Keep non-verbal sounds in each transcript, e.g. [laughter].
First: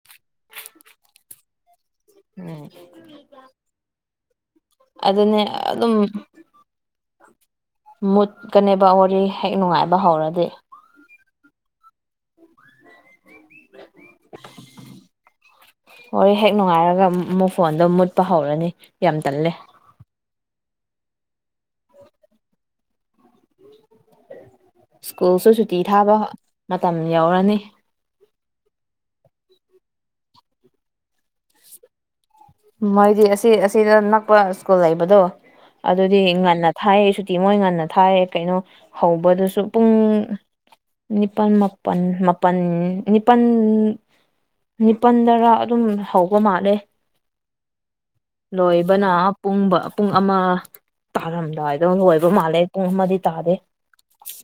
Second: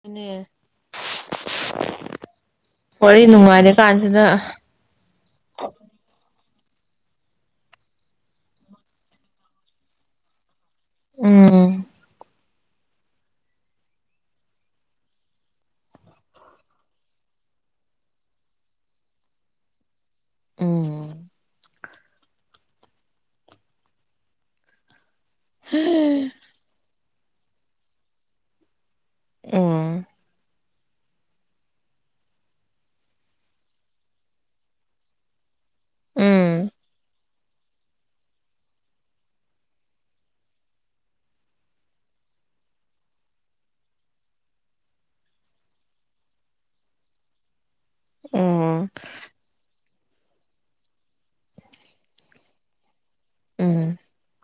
ꯗꯨꯨꯅꯦ ꯎꯝ ꯋꯥꯔꯤ ꯅꯨꯡꯉꯥꯏꯔ ꯀꯥꯟꯁꯤꯗ ꯑꯗꯨꯅꯦ ꯑꯗꯨꯝ ꯃꯨꯠꯀꯅꯦꯕ ꯋꯥꯔꯤ ꯍꯦꯛ ꯅꯨꯡꯉꯥꯏꯕ ꯍꯧꯔꯗꯤ ꯎꯝ [unintelligible] ꯋꯥꯔꯤ ꯍꯦꯛ ꯅꯨꯡꯉꯥꯏꯔꯒ ꯃꯨꯛ ꯐꯣꯟꯗꯣ ꯃꯨꯠꯄ ꯍꯧꯔꯅꯤ ꯌꯥꯝ ꯇꯜꯂꯦ ꯎꯝ ꯁ꯭ꯀꯨꯜꯁꯨ ꯁꯨꯇꯤ ꯊꯥꯕ ꯃꯇꯝ ꯌꯧꯔꯅꯤ ꯑꯝ ꯃꯣꯏꯗꯤ ꯑꯁꯤ ꯑꯁꯤꯗ ꯅꯛꯄ ꯁ꯭ꯀꯨꯜ ꯂꯩꯕꯗꯣ ꯑꯗꯨꯗꯤ ꯎꯝ ꯉꯟꯅ ꯊꯥꯏ ꯃꯣꯏ ꯉꯟꯅ ꯊꯥꯏ ꯀꯩꯅꯣ ꯍꯧꯕꯗꯨꯁꯨ ꯄꯨꯡ ꯅꯤꯄꯥꯜ ꯃꯥꯄꯜ ꯃꯥꯄꯜ ꯅꯤꯄꯜ ꯅꯤꯄꯜꯗꯔꯥ ꯑꯗꯨꯝ ꯍꯧꯕ ꯃꯥꯜꯂꯦ ꯎꯝ ꯂꯣꯏꯕꯅ ꯄꯨꯡ ꯄꯨꯡ ꯑꯃ ꯇꯥꯔꯝꯗꯥꯏꯗꯣ ꯂꯣꯏꯕ ꯃꯥꯜꯂꯦ ꯄꯨꯡ ꯑꯃꯗꯤ ꯇꯥꯗꯦ ꯎꯝ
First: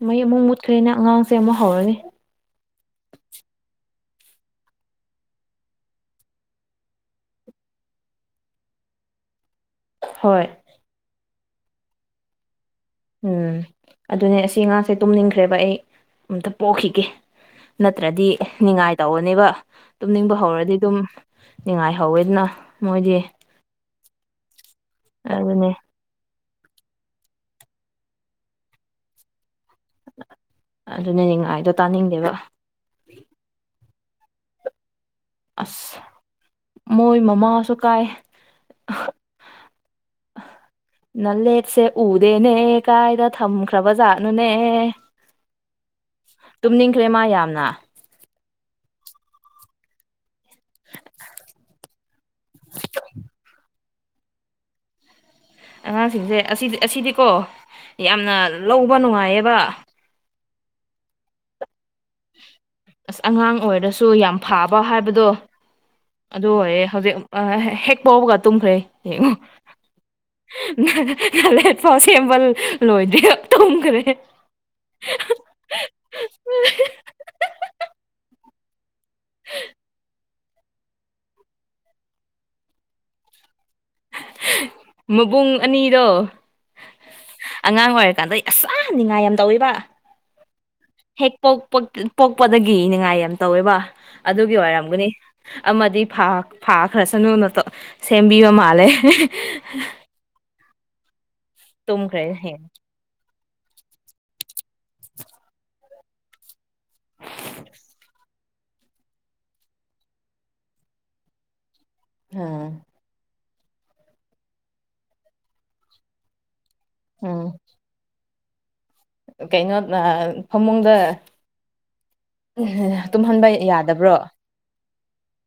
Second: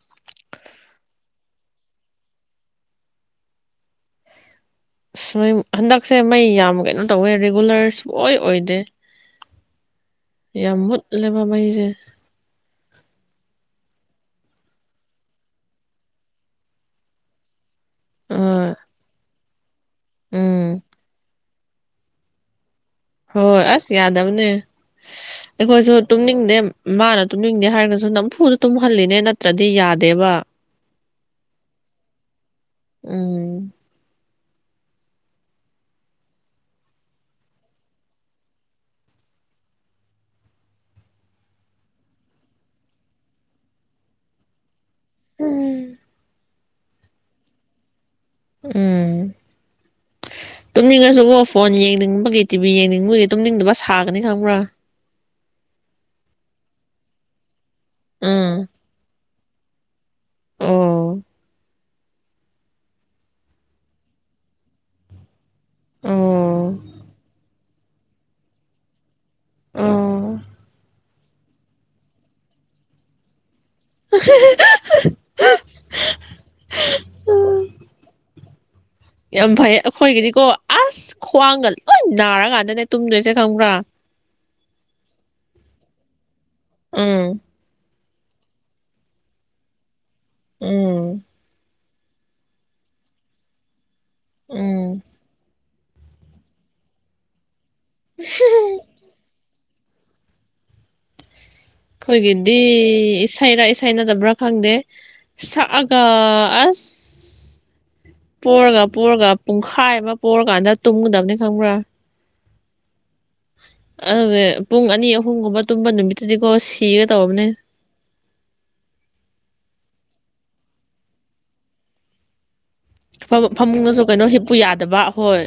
ꯃꯩ ꯑꯃꯨꯛ ꯃꯨꯠꯈ꯭ꯔꯦꯅ ꯑꯉꯥꯡꯁꯦ ꯑꯃꯨꯛ ꯍꯧꯔꯅꯤ ꯑꯁ ꯍꯟꯗꯛꯁꯦ ꯃꯩ ꯌꯥꯝ ꯀꯩꯅꯣ ꯇꯧꯋꯦ ꯔꯤꯒꯨꯂꯔ ꯁꯨꯛꯑꯣꯏ ꯑꯣꯏꯗꯦ ꯍꯣꯏ ꯌꯥꯝ ꯃꯨꯠꯂꯦꯕ ꯃꯩꯁꯦ ꯎꯝ ꯑꯗꯨꯅꯦ ꯑꯁꯤ ꯑꯉꯥꯁꯦ ꯇꯨꯝꯅꯤꯡꯈ꯭ꯔꯦꯕ ꯑꯩ ꯑꯝꯇ ꯄꯣꯈꯤꯒꯦ ꯅꯠꯇ꯭ꯔꯗꯤ ꯑꯥ ꯅꯤꯡꯉꯥꯏ ꯇꯧꯅꯦꯕ ꯇꯨꯝꯅꯤꯡꯕ ꯍꯧꯔꯗꯤ ꯎꯝ ꯗꯨꯝ ꯅꯤꯡꯉꯥꯏ ꯍꯧꯋꯦ ꯑꯗꯨꯅ ꯃꯣꯏꯗꯤ ꯍꯣꯏ ꯍꯣꯏ ꯑꯁ ꯌꯥꯗꯕꯅꯦ ꯑꯗꯨꯅꯦ ꯑꯩꯈꯣꯏꯁꯨ ꯇꯨꯝꯅꯤꯡꯗꯦ ꯃꯥꯅ ꯇꯨꯝꯅꯤꯡꯗꯦ ꯍꯥꯏꯔꯒꯁꯨ ꯅꯝꯐꯨꯗ ꯇꯨꯝꯍꯜꯂꯤꯅꯦ ꯅꯠꯇ꯭ꯔꯗꯤ ꯌꯥꯗꯦꯕ ꯑꯗꯨꯅꯦ ꯅꯤꯡꯉꯥꯏꯗꯣ ꯇꯥꯅꯤꯡꯗꯦꯕ ꯎꯝ ꯑꯁ ꯃꯣꯏ ꯃꯃꯥꯁꯨ ꯀꯥꯏ ꯅꯂꯦꯠꯁꯦ ꯎꯗꯦꯅꯦ ꯀꯥꯏꯗ ꯊꯝꯈ꯭ꯔꯕ ꯖꯥꯠꯅꯣꯅꯦ ꯎꯝ ꯇꯨꯝꯅꯤꯡꯈ꯭ꯔꯦ ꯃꯥ ꯌꯥꯝꯅ ꯎꯝ ꯇꯨꯝꯅꯤꯡꯉꯁꯨꯀꯣ ꯐꯣꯟ ꯌꯦꯡꯅꯤꯡꯕꯒꯤ ꯇꯤꯚꯤ ꯌꯦꯡꯅꯤꯡꯕꯒꯤ ꯇꯨꯝꯅꯤꯡꯗꯕ ꯁꯥꯒꯅꯤ ꯈꯪꯕ꯭ꯔꯥ ꯑꯉꯥꯡꯁꯤꯡꯁꯦ ꯑꯁꯤꯗꯤ ꯑꯁꯤꯗꯤꯀꯣ ꯌꯥꯝꯅ ꯎꯝ ꯂꯧꯕ ꯅꯨꯡꯉꯥꯏꯌꯦꯕ ꯑꯣ ꯑꯁ ꯑꯉꯥꯡ ꯑꯣꯏꯔꯁꯨ ꯌꯥꯝ ꯐꯥꯕ ꯍꯥꯏꯕꯗꯣ ꯑꯗꯨ ꯑꯣ ꯑꯣꯏꯑꯦ ꯍꯧꯖꯤꯛ ꯍꯦꯛ ꯄꯣꯕꯒ ꯇꯨꯝꯈ꯭ꯔꯦ ꯌꯦꯡꯉꯣ ꯑꯣ ꯅꯂꯦꯠ ꯐꯥꯎ ꯁꯦꯝꯕ ꯂꯣꯏꯗꯦ ꯑ ꯇꯨꯝ ꯈ꯭ꯔꯦ ꯌꯥꯝ ꯐꯩ ꯑꯈꯣꯏꯒꯤꯗꯤꯀꯣ ꯑꯁ ꯈ꯭ꯋꯥꯡꯒ ꯂꯣꯏ ꯅꯥꯔꯀꯥꯟꯗꯅꯦ ꯇꯨꯝꯗꯣꯏꯁꯦ ꯈꯪꯕ꯭ꯔꯥ ꯃꯕꯨꯡ ꯑꯅꯤꯗꯣ ꯑꯪ ꯑꯉꯥꯡ ꯑꯣꯏꯔꯀꯥꯟꯗꯩ ꯑꯁ ꯌꯥꯝ ꯅꯤꯡꯉꯥꯏ ꯌꯥꯝ ꯇꯧꯋꯦꯕ ꯎꯝ ꯍꯦꯛ ꯄꯣꯛ ꯄꯣꯛꯄꯗꯒꯤ ꯅꯤꯡꯉꯥꯏ ꯌꯥꯝ ꯇꯧꯋꯦꯕ ꯑꯗꯨꯒꯤ ꯎꯝ ꯑꯣꯏꯔꯝꯒꯅꯤ ꯑꯃꯗꯤ ꯐꯥ ꯐꯥꯈ꯭ꯔ ꯁꯅꯨꯅ ꯁꯦꯝꯕꯤꯕ ꯃꯥꯜꯂꯦ ꯇꯨꯝꯈ꯭ꯔꯦ ꯈꯣꯏꯒꯤꯗꯤ ꯍꯦꯡ ꯏꯁꯩꯔ ꯏꯁꯩ ꯁꯩ ꯅꯠꯇꯕ꯭ꯔꯥ ꯈꯪꯗꯦ ꯁꯛꯑꯒ ꯑꯁ ꯄꯣꯔꯒ ꯄꯣꯔꯒ ꯄꯨꯡꯈꯥꯏ ꯑꯃ ꯄꯣꯔꯀꯥꯟꯗ ꯇꯨꯝꯒꯗꯕꯅꯤ ꯈꯪꯕ꯭ꯔꯥ ꯑ ꯑꯗꯨꯒ ꯄꯨꯡ ꯑꯅꯤ ꯑꯍꯨꯝ ꯒꯨꯝꯕ ꯇꯨꯝꯕ ꯅꯨꯃꯤꯠꯇꯨꯗꯤꯀꯣ ꯁꯤꯒꯦ ꯎꯝ ꯇꯧꯔꯕꯅꯦ ꯀꯩꯅꯣ ꯑ ꯐꯃꯨꯡꯗ ꯐ ꯇꯨꯝꯍꯟꯕ ꯐꯃꯨꯡꯗꯁꯨ ꯌꯥꯗꯕ꯭ꯔꯣ ꯀꯩꯅꯣ ꯍꯤꯞꯄꯨ ꯌꯥꯗꯕ ꯍꯣꯏ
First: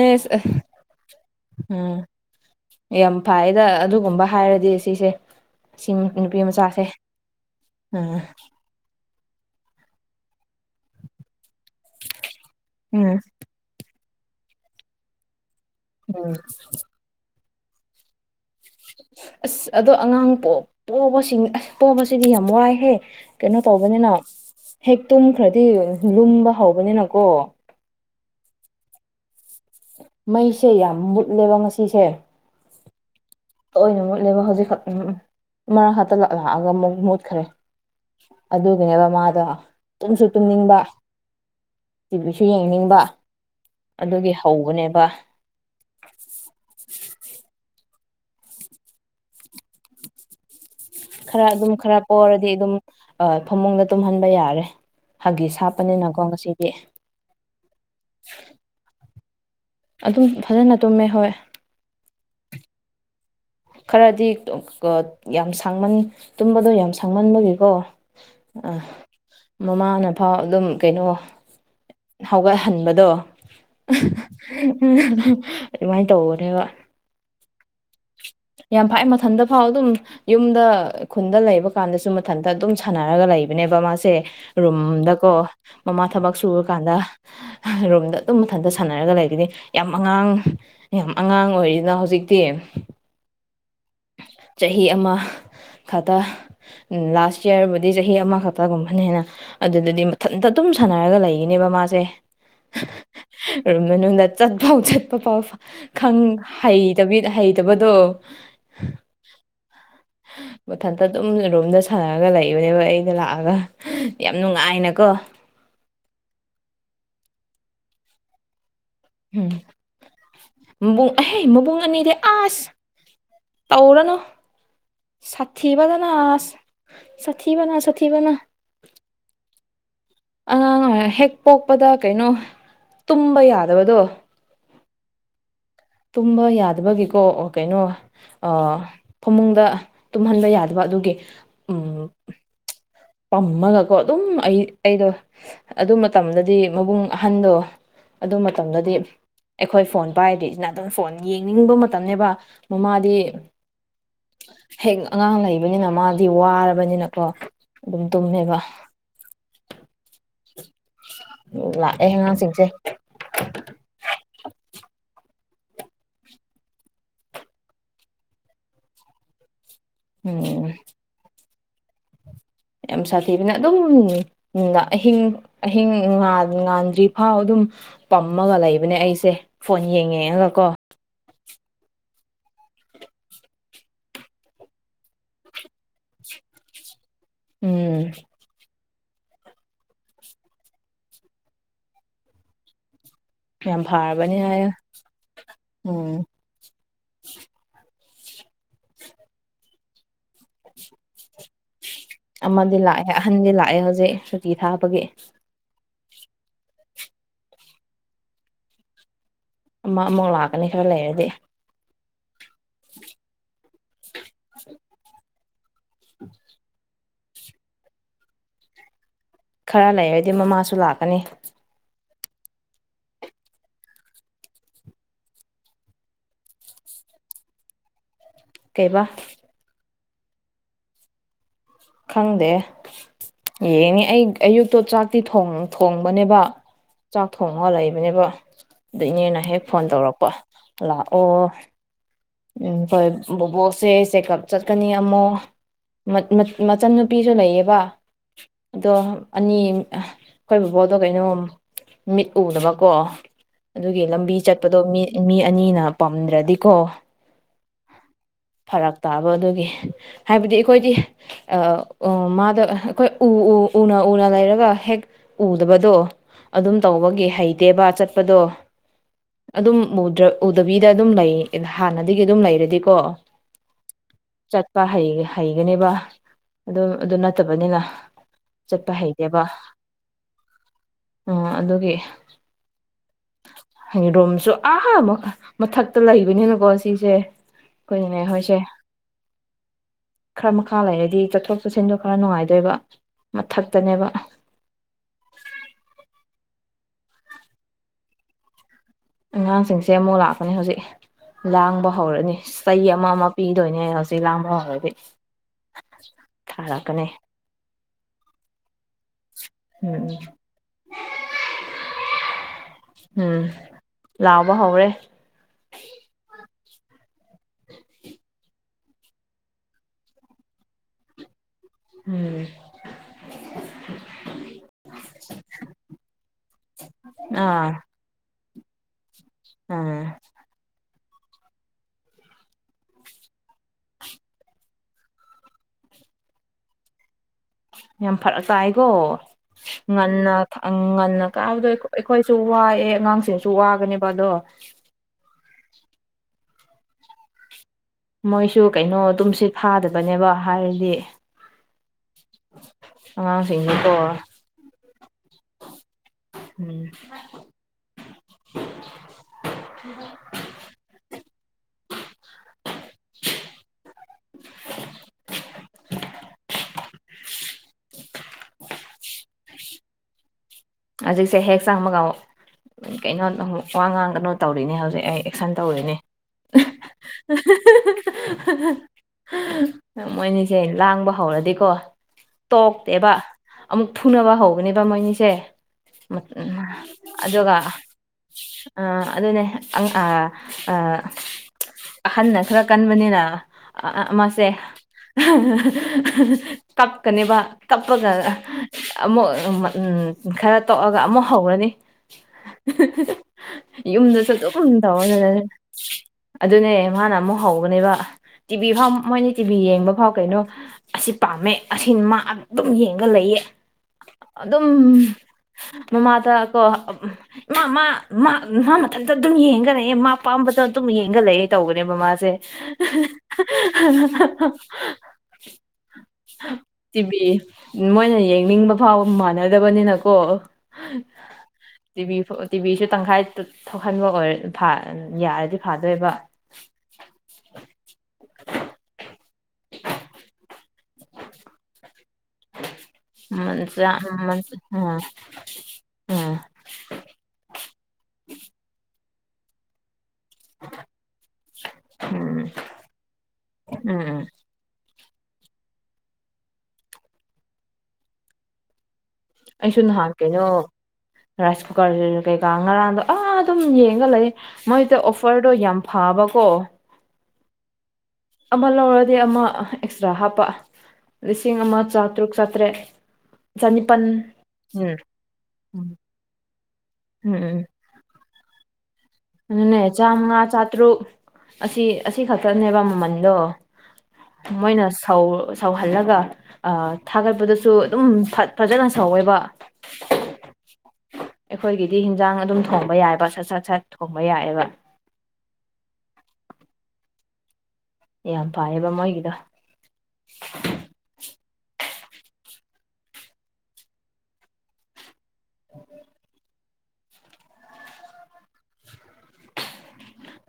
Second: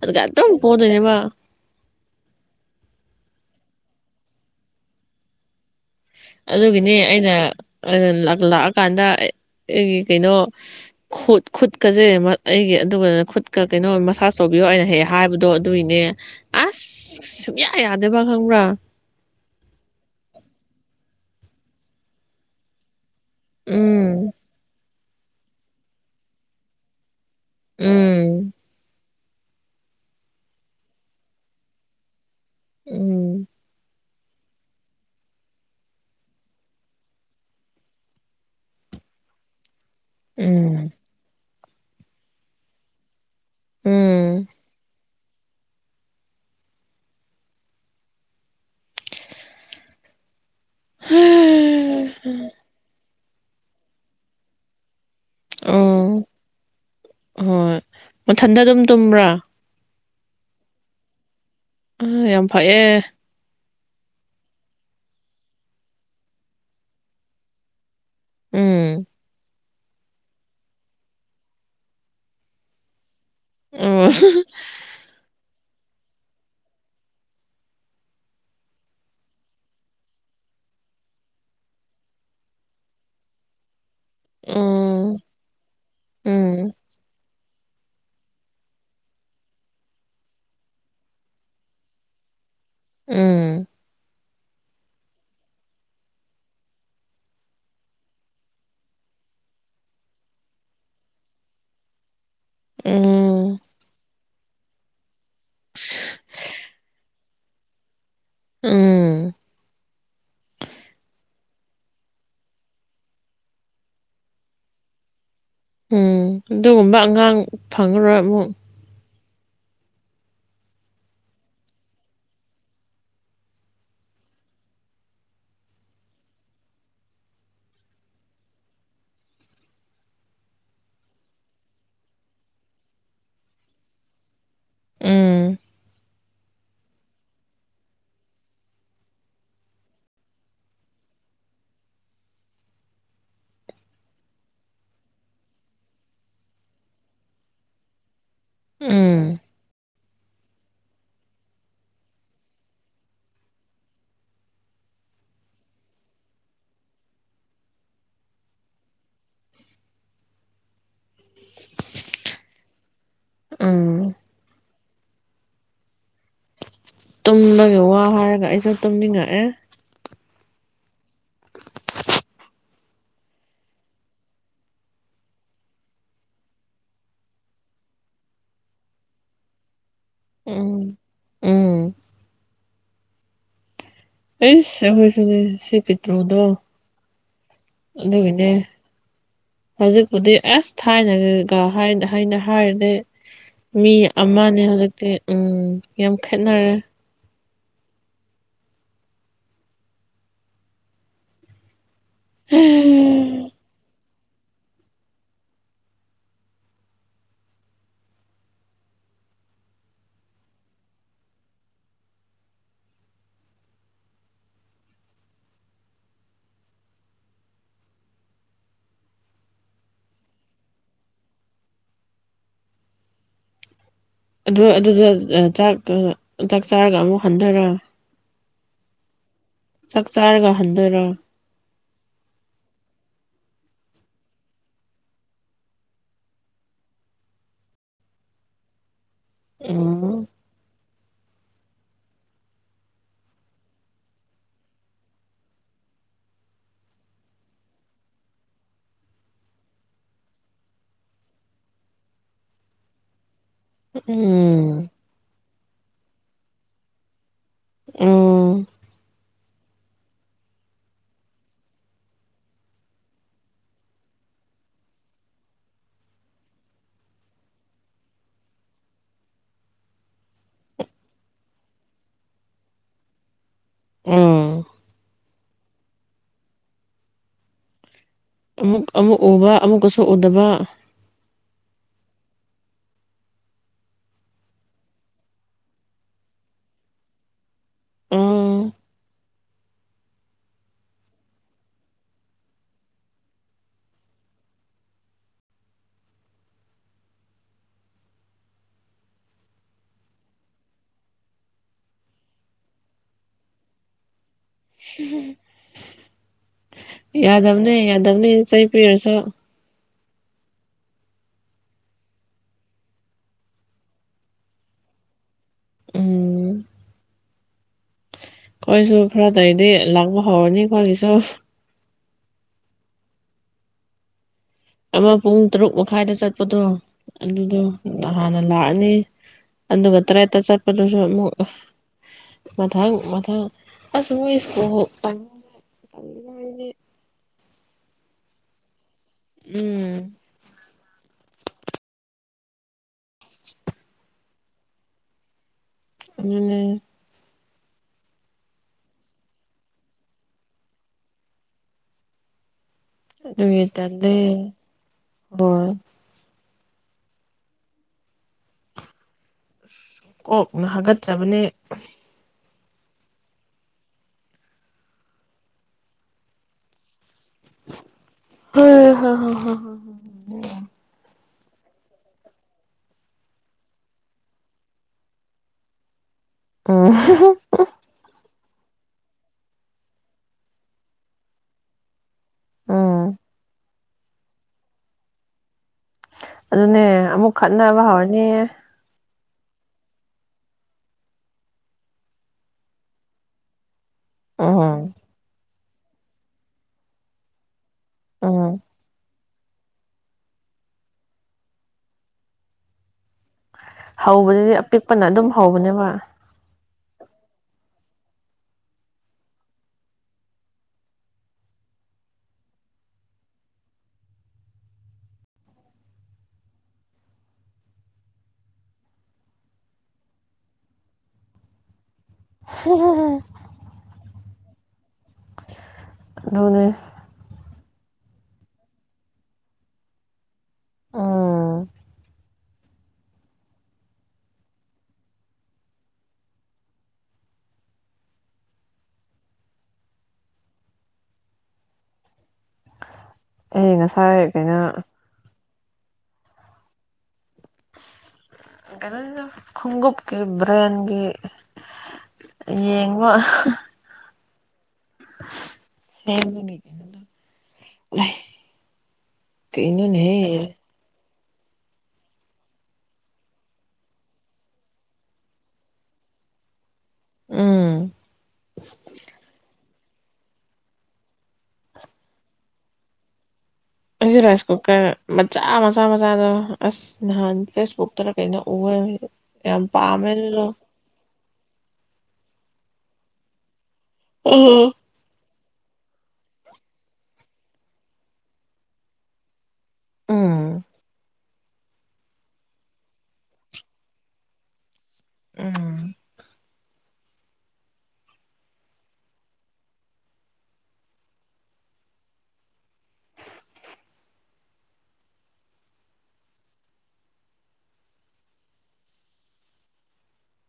ꯑꯗꯨꯒ ꯑꯗꯨꯝ ꯄꯣꯗꯣꯏꯅꯦꯕ ꯎꯝ ꯌꯥꯝ ꯐꯩꯗ ꯑꯗꯨꯒꯨꯝꯕ ꯍꯥꯏꯔꯗꯤ ꯁꯤꯁꯦ ꯁꯤ ꯅꯨꯄꯤ ꯃꯆꯥꯁꯦ ꯑꯗꯨꯒꯤꯅꯦ ꯑꯩꯅ ꯑꯥ ꯂꯥꯛꯑꯀꯥꯟꯗ ꯑꯩꯒꯤ ꯀꯩꯅꯣ ꯈꯨꯠ ꯈꯨꯠꯀꯁꯦ ꯑꯩꯒꯤ ꯎꯝ ꯑꯗꯨꯒꯟꯗ ꯈꯨꯠ ꯀꯩꯅꯣ ꯃꯁꯥꯥꯁ ꯇꯧꯕꯤꯌꯣ ꯑꯩꯅ ꯍꯦꯛ ꯍꯥꯏꯕꯗꯣ ꯑꯗꯨꯏꯅꯦ ꯑꯁ ꯁꯨꯡꯌꯥ ꯌꯥꯗꯕ ꯈꯪꯕ꯭ꯔꯥ ꯑꯁ ꯑꯗꯣ ꯑꯉꯥꯡ ꯄꯣ ꯄꯣꯕꯁꯤꯡ ꯄꯣꯕꯁꯤꯗꯤ ꯌꯥꯝ ꯋꯥꯏꯍꯦ ꯀꯩꯅꯣ ꯇꯧꯕꯅꯤꯅ ꯎꯝ ꯍꯦꯛ ꯇꯨꯝꯈ꯭ꯔꯗꯤ ꯂꯨꯝꯕ ꯍꯧꯕꯅꯤꯅꯀꯣ ꯎꯝ ꯃꯩꯁꯦ ꯌꯥꯝ ꯃꯨꯠꯂꯦꯕ ꯉꯁꯤꯁꯦ ꯎꯝ ꯇꯣꯏꯅ ꯃꯨꯠꯂꯦꯕ ꯍꯧꯖꯤꯛꯈꯛ ꯃꯔꯛꯇ ꯂꯥꯛꯑꯒ ꯑꯃꯨꯛ ꯃꯨꯠꯈ꯭ꯔꯦ ꯑꯗꯨꯒꯤꯅꯦꯕ ꯃꯥꯗꯣ ꯇꯨꯝꯁꯨ ꯇꯨꯝꯅꯤꯡꯕ ꯎꯝ ꯇꯤꯚꯤꯁꯨ ꯌꯦꯡꯅꯤꯡꯕ ꯑꯗꯨꯒꯤ ꯎꯝ ꯍꯧꯕꯅꯦꯕ ꯈꯔ ꯑꯗꯨꯝ ꯈꯔ ꯄꯣꯔꯗꯤ ꯑꯗꯨꯝ ꯐꯃꯨꯡꯗ ꯇꯨꯝꯍꯟꯕ ꯌꯥꯔꯦ ꯍꯥꯒꯤꯁ ꯍꯥꯞꯄꯅꯤꯅꯀꯣ ꯑꯣ ꯉꯁꯤꯗꯤ ꯍꯣꯏ ꯃꯊꯟꯗ ꯑꯗꯨꯝ ꯇꯨꯝꯕ꯭ꯔꯥ ꯑꯗꯨꯝ ꯐꯖꯅ ꯇꯨꯝꯃꯦ ꯍꯣꯏ ꯑꯝ ꯌꯥꯝ ꯐꯩꯌꯦ ꯈꯔꯗꯤ ꯌꯥꯝ ꯁꯥꯡꯃꯟ ꯇꯨꯝꯕꯗꯣ ꯌꯥꯝ ꯁꯥꯡꯃꯟꯕꯒꯤꯀꯣ ꯑꯥ ꯎꯝ ꯃꯃꯥꯅ ꯐꯥꯎ ꯑꯗꯨꯝ ꯀꯩꯅꯣ ꯍꯧꯒꯠꯍꯟꯕꯗꯣ ꯎꯝ ꯑꯗꯨꯃꯥꯏꯅ ꯇꯧꯕꯅꯦꯕ ꯌꯥꯝ ꯐꯥꯏ ꯃꯊꯟꯗ ꯐꯥꯎ ꯑꯗꯨꯝ ꯌꯨꯝꯗ ꯈꯨꯟꯗ ꯂꯩꯕ ꯀꯥꯟꯗꯁꯨ ꯃꯊꯟꯇ ꯑꯗꯨꯝ ꯁꯥꯟꯅꯔꯒ ꯂꯩꯕꯅꯦꯕ ꯃꯥꯁꯦ ꯁꯦ ꯎꯝ ꯔꯨꯝꯗꯀꯣ ꯃꯃꯥ ꯊꯕꯛ ꯎꯝ ꯁꯨꯔꯀꯥꯟꯗ ꯔꯨꯝꯗ ꯑꯗꯨꯝ ꯃꯊꯟꯇ ꯁꯥꯟꯅꯔꯒ ꯂꯩꯕꯅꯤ ꯌꯥꯝ ꯑꯉꯥꯡ ꯌꯥꯝ ꯑꯉꯥꯡ ꯑꯣꯏꯔꯤꯅ ꯍꯧꯖꯤꯛꯇꯤ ꯎꯝ ꯆꯍꯤ ꯑꯃ ꯈꯠꯇ ꯎꯝ ꯂꯥꯁ ꯌꯥꯔꯕꯨꯗꯤ ꯆꯍꯤ ꯑꯃꯈꯛꯇ ꯒꯨꯝꯕꯅꯦꯅ ꯑꯗꯨꯗꯗꯤ ꯃꯊꯟꯇ ꯑꯗꯨꯝ ꯁꯥꯟꯅꯔꯒ ꯂꯩꯒꯤꯅꯦꯕ ꯃꯥꯁꯦ ꯎꯝ ꯔꯨꯝ ꯃꯅꯨꯡꯗ ꯆꯠ ꯐꯥꯎ ꯆꯠꯄ ꯐꯥꯎ ꯈꯪ ꯍꯩꯇꯕꯤ ꯍꯩꯇꯕꯗꯣ ꯎꯝ ꯃꯊꯟꯇ ꯑꯗꯨꯝ ꯔꯨꯝꯗ ꯁꯥꯟꯅꯔꯒ ꯂꯩꯕꯅꯦꯕ ꯑꯩꯗꯨ ꯂꯥꯛꯑꯒ ꯌꯥꯝ ꯅꯨꯡꯉꯥꯏꯅꯀꯣ ꯎꯝ ꯑꯗꯨꯒꯨꯝꯕ ꯑꯉꯥꯡ ꯐꯪꯉꯔꯣꯏ ꯑꯃꯨꯛ ꯎꯝ ꯃꯕꯨꯡ ꯑꯍꯦ ꯃꯕꯨꯡ ꯑꯅꯤꯗꯤ ꯑꯁ ꯇꯧꯔꯅꯨ ꯁꯥꯊꯤꯕꯗꯅ ꯑꯁ ꯁꯥꯊꯤꯕꯅ ꯁꯥꯊꯤꯕꯅ ꯑꯉꯥꯡ ꯑꯃ ꯍꯦꯛ ꯄꯣꯛꯄꯗ ꯀꯩꯅꯣ ꯇꯨꯝꯕ ꯌꯥꯗꯕꯗꯣ ꯎꯝ ꯇꯨꯝꯕ ꯌꯥꯗꯕꯒꯤꯀꯣ ꯑꯣ ꯀꯩꯅꯣ ꯑꯥ ꯐꯃꯨꯡꯗ ꯇꯨꯝꯍꯟꯕ ꯌꯥꯗꯕ ꯑꯗꯨꯒꯤ ꯎꯝ ꯄꯝꯃꯒꯀꯣ ꯑꯗꯨꯝ ꯑꯩ ꯑꯩꯗꯣ ꯑꯗꯨ ꯃꯇꯝꯗꯗꯤ ꯃꯕꯨꯡ ꯑꯍꯟꯗꯣ ꯑꯗꯨ ꯃꯇꯝꯗꯗꯤ ꯎꯝ ꯑꯩꯈꯣꯏ ꯐꯣꯟ ꯚꯥꯔꯗꯦꯅꯤꯅ ꯑꯗꯨꯝ ꯐꯣꯟ ꯌꯦꯡꯅꯤꯡꯕ ꯃꯇꯝꯅꯦꯕ ꯃꯃꯥꯗꯤ ꯍꯦꯛ ꯑꯉꯥꯡ ꯂꯩꯕꯅꯤꯅ ꯃꯥꯗꯤ ꯋꯥꯔꯕꯅꯤꯅꯀꯣ ꯑꯗꯨꯝ ꯇꯨꯝꯃꯦꯕ ꯎ ꯂꯥꯛꯑꯦ ꯑꯉꯥꯡ ꯁꯤꯡꯁꯦ ꯎꯝ ꯇꯨꯝꯕꯒꯤ ꯋꯥ ꯍꯥꯏꯔꯒ ꯑꯩꯁꯨ ꯇꯨꯝꯅꯤꯡ ꯉꯛꯑꯦ ꯎꯝ ꯌꯥꯝ ꯁꯥꯊꯤꯕꯅꯦ ꯑꯗꯨꯝ ꯅꯨꯡꯅ ꯑꯍꯤꯡ ꯑꯍꯤꯡ ꯉꯥꯟ ꯉꯥꯟꯗ꯭ꯔꯤ ꯐꯥꯎ ꯑꯗꯨꯝ ꯄꯝꯃꯒ ꯂꯩꯕꯅꯦ ꯑꯩꯁꯦ ꯐꯣꯟ ꯌꯦꯡꯉꯒ ꯀꯣ ꯎꯝ ꯎꯝ ꯑꯩꯁ ꯍꯣꯏ ꯁꯦ ꯁꯤ ꯕꯤꯇ꯭ꯨꯔ ꯗꯣ ꯎꯝ ꯑꯗꯨꯒꯤꯅꯦ ꯍꯧꯖꯤꯛꯄꯨꯗꯤ ꯑꯁ ꯊꯥꯏꯅꯒ ꯍꯥꯏꯅ ꯍꯥꯏꯔꯗꯤ ꯌꯥꯝ ꯃꯤ ꯐꯔꯕꯅꯤ ꯑꯃꯅꯦ ꯍꯥꯏꯌꯨ ꯍꯧꯖꯤꯛꯇꯤ ꯎꯝ ꯌꯥꯝ ꯎꯝ ꯈꯦꯠꯅꯔꯦ [unintelligible] ꯑꯃꯗꯤ ꯂꯥꯛꯑꯦ ꯑꯍꯟꯗꯤ ꯂꯥꯛꯑꯦ ꯍꯧꯖꯤꯛ ꯁꯨꯇꯤ ꯊꯥꯕꯒꯤ ꯑꯃ ꯑꯃꯨꯛ ꯂꯥꯛꯀꯅꯤ ꯈꯔ ꯂꯩꯔꯗꯤ [inaudible] [unintelligible] [inaudible] ꯈꯔ ꯂꯩꯔꯗꯤ ꯃꯃꯥꯁꯨ ꯂꯥꯛꯀꯅꯤ ꯑꯗꯣ ꯑꯗꯨꯗ ꯑ ꯆꯥꯛ ꯑ ꯆꯥꯛ ꯆꯥꯔꯒ ꯑꯃꯨꯛ ꯍꯟꯗꯨꯏꯔꯥ ꯀꯩꯕꯥ ꯆꯥꯛ ꯆꯥꯔꯒ ꯍꯟꯗꯣꯏꯔꯣ ꯈꯪꯗꯦ ꯌꯦꯡꯉꯦ ꯑꯩ ꯑꯌꯨꯛꯇꯣ ꯆꯥꯛꯇꯤ ꯊꯣꯡ ꯊꯣꯡꯕꯅꯦꯕ ꯆꯥꯛ ꯊꯣꯡꯉ ꯂꯩꯕꯅꯦꯕ ꯑꯗ ꯏꯅꯦꯅ ꯍꯦꯛ ꯐꯣꯟ ꯎꯝ ꯇꯧꯔꯛꯄ ꯂꯥꯛꯑꯣ ꯎꯝ ꯍꯣꯏ ꯕꯣꯕꯣꯛꯁꯦ ꯆꯦꯛꯀꯞ ꯆꯠꯀꯅꯤ ꯑꯃꯨ ꯃꯠ ꯃꯠ ꯃꯠ ꯃꯆꯟ ꯅꯨꯄꯤꯁꯨ ꯂꯩꯌꯦꯕ ꯑꯗꯣ ꯑꯅꯤ ꯈꯣꯏ ꯕꯣꯕꯣꯛꯗꯣ ꯀꯩꯅꯣꯝ ꯃꯤꯠ ꯎꯗꯕꯀꯣ ꯑꯗꯨꯒꯤ ꯂꯝꯕꯤ ꯆꯠꯄꯗꯣ ꯎꯝ ꯃꯤ ꯃꯤ ꯑꯅꯤꯅ ꯄꯝꯗ꯭ꯔꯗꯤꯀꯣ ꯎꯝ ꯐꯔꯛ ꯇꯥꯕ ꯑꯗꯨꯒꯤ ꯍꯥꯏꯕꯗꯤ ꯑꯩꯈꯣꯏꯗꯤ ꯑ ꯑꯣ ꯃꯥꯗꯣ ꯑꯩꯈꯣꯏ ꯎ ꯎ ꯎꯅ ꯎꯅ ꯂꯩꯔꯒ ꯍꯦꯛ ꯎꯗꯕꯗꯣ ꯑꯗꯨꯝ ꯇꯧꯕꯒꯤ ꯍꯩꯇꯦꯕ ꯆꯠꯄꯗꯣ ꯑꯗꯨꯝ ꯎꯗ꯭ꯔ ꯎꯗꯕꯤꯗ ꯑꯗꯨꯝ ꯂꯩꯑꯦꯅ ꯍꯥꯟꯅꯗꯒꯤ ꯑꯗꯨꯝ ꯂꯩꯔꯗꯤꯀꯣ ꯎꯝ ꯆꯠꯄ ꯍꯩ ꯍꯩꯒꯅꯦꯕ ꯑꯗꯨ ꯑꯗꯨ ꯅꯠꯇꯕꯅꯤꯅ ꯑꯃꯨꯛ ꯆꯠꯄ ꯑꯃꯨꯛ ꯎꯕ ꯑꯃꯨꯛ ꯀꯁꯨ ꯎꯗꯕ ꯑ ꯑꯗꯨꯒꯤ [unintelligible] ꯔꯣꯝꯁꯨ ꯑꯥ ꯃꯈ ꯃꯊꯛꯇ ꯂꯩꯕꯅꯤꯅ ꯀꯣ ꯁꯤꯁꯦ ꯈꯣꯏ ꯅꯦꯅꯦ ꯍꯣꯏꯁꯦ ꯑꯥ ꯈꯔ ꯃꯈꯥ ꯂꯩꯔꯗꯤ ꯆꯠꯊꯣꯛ ꯆꯠꯁꯤꯟꯗꯣ ꯈꯔ ꯅꯨꯡꯉꯥꯏꯗꯣꯏꯕ ꯃꯊꯛꯇꯅꯦꯕ ꯑꯉꯥꯡꯁꯤꯡꯁꯦ ꯑꯃꯨꯛ ꯂꯥꯛꯀꯅꯤ ꯍꯧꯖꯤꯛ ꯂꯥꯡꯕ ꯍꯧꯔꯅꯤ ꯆꯩ ꯑꯃ ꯑꯃ ꯄꯤꯗꯣꯏꯅꯦ ꯍꯧꯖꯤꯛ ꯂꯥꯡꯕ [unintelligible] ꯊꯥꯔꯛꯀꯅꯤ ꯌꯥꯗꯝꯅꯦ ꯌꯥꯗꯝꯅꯦ ꯆꯩ ꯄꯤꯔꯁꯨ ꯎꯝ ꯎꯝ ꯂꯥꯎꯕ ꯍꯧꯔꯦ ꯎꯝ [unintelligible] ꯑꯩꯈꯣꯏꯁꯨ ꯈꯔꯥ ꯂꯩꯔꯗꯤ ꯂꯡꯕ ꯍꯧꯔꯅꯤ ꯈꯣꯏꯒꯤꯁꯨ ꯎꯝ ꯑꯃ ꯄꯨꯡ ꯇꯔꯨꯛ ꯃꯈꯥꯏꯗ ꯆꯠꯄꯗꯣ ꯑꯗꯨꯗꯣ ꯑꯥ ꯍꯥꯟꯅ ꯂꯥꯛꯑꯅꯤ ꯎꯝ ꯑꯗꯨꯒ ꯇꯔꯦꯠ ꯇ ꯆꯠꯄ ꯑꯗꯨꯁꯨ ꯃꯊꯪ ꯃꯊꯪ ꯑꯁ ꯃꯣꯏ ꯏꯀꯨꯜ ꯇꯥꯏꯃꯤꯡꯁꯦ ꯇꯜꯂꯤ ꯑꯩꯗꯤ ꯌꯥꯝ ꯐꯔꯛ ꯆꯥꯏꯀꯣ ꯎꯝ ꯉꯟꯅ ꯉꯟꯅ ꯀꯥꯏꯕꯗꯣ ꯑꯩꯈꯣꯏꯁꯨ ꯋꯥꯑꯦ ꯑꯉꯥꯡꯁꯤꯡꯁꯨ ꯋꯥꯒꯅꯦꯕ ꯑꯗꯣ ꯎꯝ ꯃꯣꯏꯁꯨ ꯀꯩꯅꯣ ꯑꯗꯨꯝ ꯇꯨꯝꯁꯤꯠ ꯐꯥꯗꯕꯅꯦꯕ ꯍꯥꯏꯔꯗꯤ ꯑꯗꯨꯒꯤ ꯑꯉꯥꯡꯁꯤꯡꯁꯦꯀꯣ ꯇꯜꯂꯦ ꯍꯣꯏ ꯎꯝ ꯀꯣꯛꯅ ꯍꯥꯒꯠꯆꯕꯅꯦ [inaudible] ꯍꯣꯏ ꯍꯣ ꯍꯣ ꯍꯣ [unintelligible] ꯍꯧꯖꯤꯛꯁꯦ ꯍꯦꯛ ꯆꯥꯡꯕꯒ ꯀꯩꯅꯣ ꯇꯧꯍꯧ ꯋꯥ ꯉꯥꯡꯒꯅꯣ ꯇꯧꯔꯤꯅꯦ ꯍꯧꯖꯤꯛ ꯑꯩ ꯑꯦꯛꯁꯟ ꯇꯧꯔꯤꯅꯦ ꯎꯝ [inaudible] ꯃꯣꯏꯅꯤꯁꯦ ꯍꯦꯛ ꯂꯥꯡꯕ ꯍꯧꯔꯗꯤꯀꯣ ꯎꯝ ꯇꯣꯛꯇꯦꯕ ꯑꯃꯨꯛ ꯐꯨꯅꯕ ꯍꯧꯕꯅꯦꯕ ꯃꯣꯏꯅꯤꯁꯦ ꯑꯗꯨꯅꯦ ꯑꯃꯨꯛ ꯑꯗꯨꯒ ꯈꯠꯅꯕ ꯍꯧꯔꯅꯤ ꯑꯗꯨꯅꯦ ꯑꯥ ꯑꯥ ꯑꯍꯟꯅ ꯈꯔ ꯀꯟꯕꯅꯤꯅ ꯃꯥꯁꯦ ꯎꯝ ꯀꯞꯀꯅꯦꯕ ꯀꯞꯄꯒ ꯎꯝ ꯑꯃꯨꯛ ꯈꯔ ꯇꯣꯛꯑꯒ ꯑꯃꯨꯛ ꯍꯧꯔꯅꯤ ꯌꯨꯝꯗꯁꯨ ꯍꯧꯕꯗꯗꯤ ꯑꯗꯨꯝ ꯑꯄꯤꯛꯄꯅ ꯑꯗꯨꯝ ꯇꯧꯕꯅꯦ ꯍꯧꯕꯅꯦꯕ ꯑꯗꯨꯅꯦ ꯃꯥꯅ ꯑꯃꯨꯛ ꯍꯧꯕꯅꯦꯕ ꯇꯤꯚꯤ ꯐꯥꯎ ꯃꯣꯏꯅ ꯇꯤꯚꯤ ꯌꯦꯡꯕ ꯐꯥꯎ ꯀꯩꯅꯣ ꯑꯁꯤ ꯄꯥꯝꯃꯦ ꯑꯁꯤ ꯃꯥ ꯑꯗꯨꯝ ꯌꯦꯡꯒ ꯂꯩꯌꯦ ꯑꯗꯨꯝ ꯃꯃꯥ ꯗꯀꯣ ꯏꯃꯥ ꯃꯥ ꯃꯥ ꯃ ꯃꯗꯥꯟꯇ ꯑꯗꯨꯝ ꯌꯦꯡꯉ ꯂꯩꯑꯦ ꯃꯥ ꯄꯥꯝꯕꯗ ꯑꯗꯨꯝ ꯌꯦꯡꯉ ꯂꯩꯑꯦ ꯇꯧꯒꯅꯦꯕ ꯃꯥꯁꯦ ꯁꯦ ꯑꯗꯨꯅꯦ ꯇꯤꯚꯤ ꯃꯣꯏꯅ ꯌꯦꯡꯅꯤꯡꯕ ꯐꯥꯎꯕ ꯃꯥꯟꯅꯗꯕꯅꯤꯅꯀꯣ ꯇꯤꯕꯤ ꯇꯤꯕꯤꯁꯨ ꯇꯪꯈꯥꯏ ꯊꯣꯛꯍꯟꯕ ꯑꯣꯏꯔ ꯌꯥꯔꯗꯤ ꯐꯥꯗꯣꯏꯕ ꯑꯩ ꯉꯁꯥꯏ ꯀꯩꯅꯣ [inaudible] ꯀꯩꯅꯩꯅꯣꯗ [inaudible] ꯈꯣꯡꯎꯞꯀꯤ ꯕ꯭ꯔꯦꯟꯒꯤ ꯎꯝ ꯌꯦꯡꯕ ꯎꯝ ꯎꯝ ꯁ ꯀ [inaudible] ꯑꯩꯁꯨ ꯅꯍꯥꯛ ꯀꯩꯅꯣ ꯔꯥꯏꯁ ꯀꯨꯀꯔꯁꯤꯁꯨ ꯀꯩꯀꯥ ꯉꯔꯥꯡꯗꯣ ꯑꯥ ꯑꯗꯨꯝ ꯌꯦꯡꯒ ꯂꯩ ꯃꯣꯏꯗꯣ ꯑꯣꯐꯔꯗꯣ ꯌꯥꯝ ꯐꯥꯕꯀꯣ ꯎꯝ ꯑꯃ ꯂꯧꯔꯗꯤ ꯑꯃ ꯑꯦꯛꯁꯇ꯭ꯔꯥ ꯍꯥꯞꯄ ꯂꯤꯁꯤꯡ ꯑꯃ ꯆꯥꯇꯔꯨꯛ ꯆꯥꯇ꯭ꯔꯦꯠ ꯆꯅꯤꯄꯜ ꯑꯩꯁꯦ ꯔꯥꯏꯁ ꯀꯨꯀꯔ ꯎꯝ ꯃꯆꯥ ꯃꯆꯥ ꯎꯝ ꯃꯆꯥꯗꯣ ꯑꯁ ꯅꯍꯥꯟ ꯎꯝ ꯎꯝ ꯐꯦꯁꯕꯨꯛꯇꯔ ꯀꯩꯩꯅꯣ ꯎꯀꯔꯦ ꯑꯗꯨꯅꯦ ꯆꯃꯉꯥ ꯆ ꯇ꯭ꯔꯨꯛ ꯑꯁꯤ ꯑꯁꯤꯈꯛꯇꯅꯦꯕ ꯃꯃꯟꯗꯣ ꯎꯝ ꯃꯣꯏꯅ ꯁꯧ ꯁꯧꯍꯜꯂꯒ ꯊꯥꯒꯠꯄꯗꯁꯨ ꯑꯗꯨꯝ ꯐꯖꯅ ꯁꯧꯋꯦꯕ ꯎꯝ ꯑꯩꯈꯣꯏꯒꯤꯗꯤ ꯍꯤꯟꯖꯥꯡ ꯑꯗꯨꯝ ꯊꯣꯡꯕ ꯌꯥꯏꯕ ꯁꯠ ꯁꯠ ꯁꯠ ꯊꯣꯡꯕ ꯌꯥꯏꯑꯕ ꯎꯝ ꯌꯥꯝ ꯐꯥꯏꯌꯦꯕ ꯃꯣꯏꯒꯤꯗꯣ [unintelligible]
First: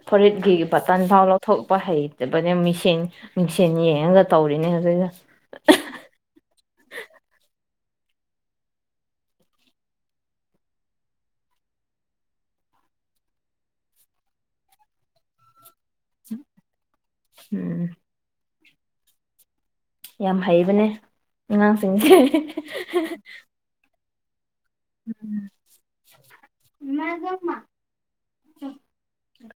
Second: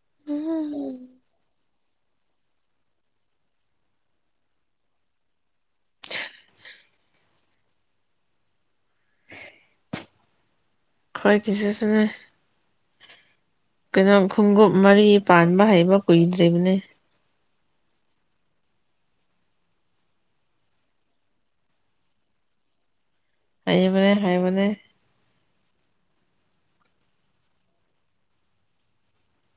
ꯐꯨꯔꯤꯠꯀꯤ ꯕꯇꯟꯐꯥꯎ ꯂꯧꯊꯣꯛ ꯍꯩꯇꯕꯅꯦ ꯃꯤꯡꯁ ꯃꯤꯡꯁꯦꯟ ꯌꯦꯡꯉꯒ ꯇꯧꯔꯤꯅꯦ ꯑꯗꯨꯗꯣ ꯑꯈꯣꯏꯒꯤꯁꯨꯁꯤꯅꯦ ꯀꯩꯅꯣ ꯈꯣꯡꯎꯞ ꯃꯔꯤ ꯄꯥꯟꯕ ꯍꯩꯕ ꯀꯨꯏꯗ꯭ꯔꯤꯕꯅꯦ ꯎꯝ ꯌꯥꯝ ꯍꯩꯕꯅꯦ ꯑꯉꯥꯡꯁꯤꯡꯁꯦ ꯍꯩꯕꯅꯦ ꯍꯩꯕꯅꯦ ꯎꯝ ꯃꯒꯃ [inaudible]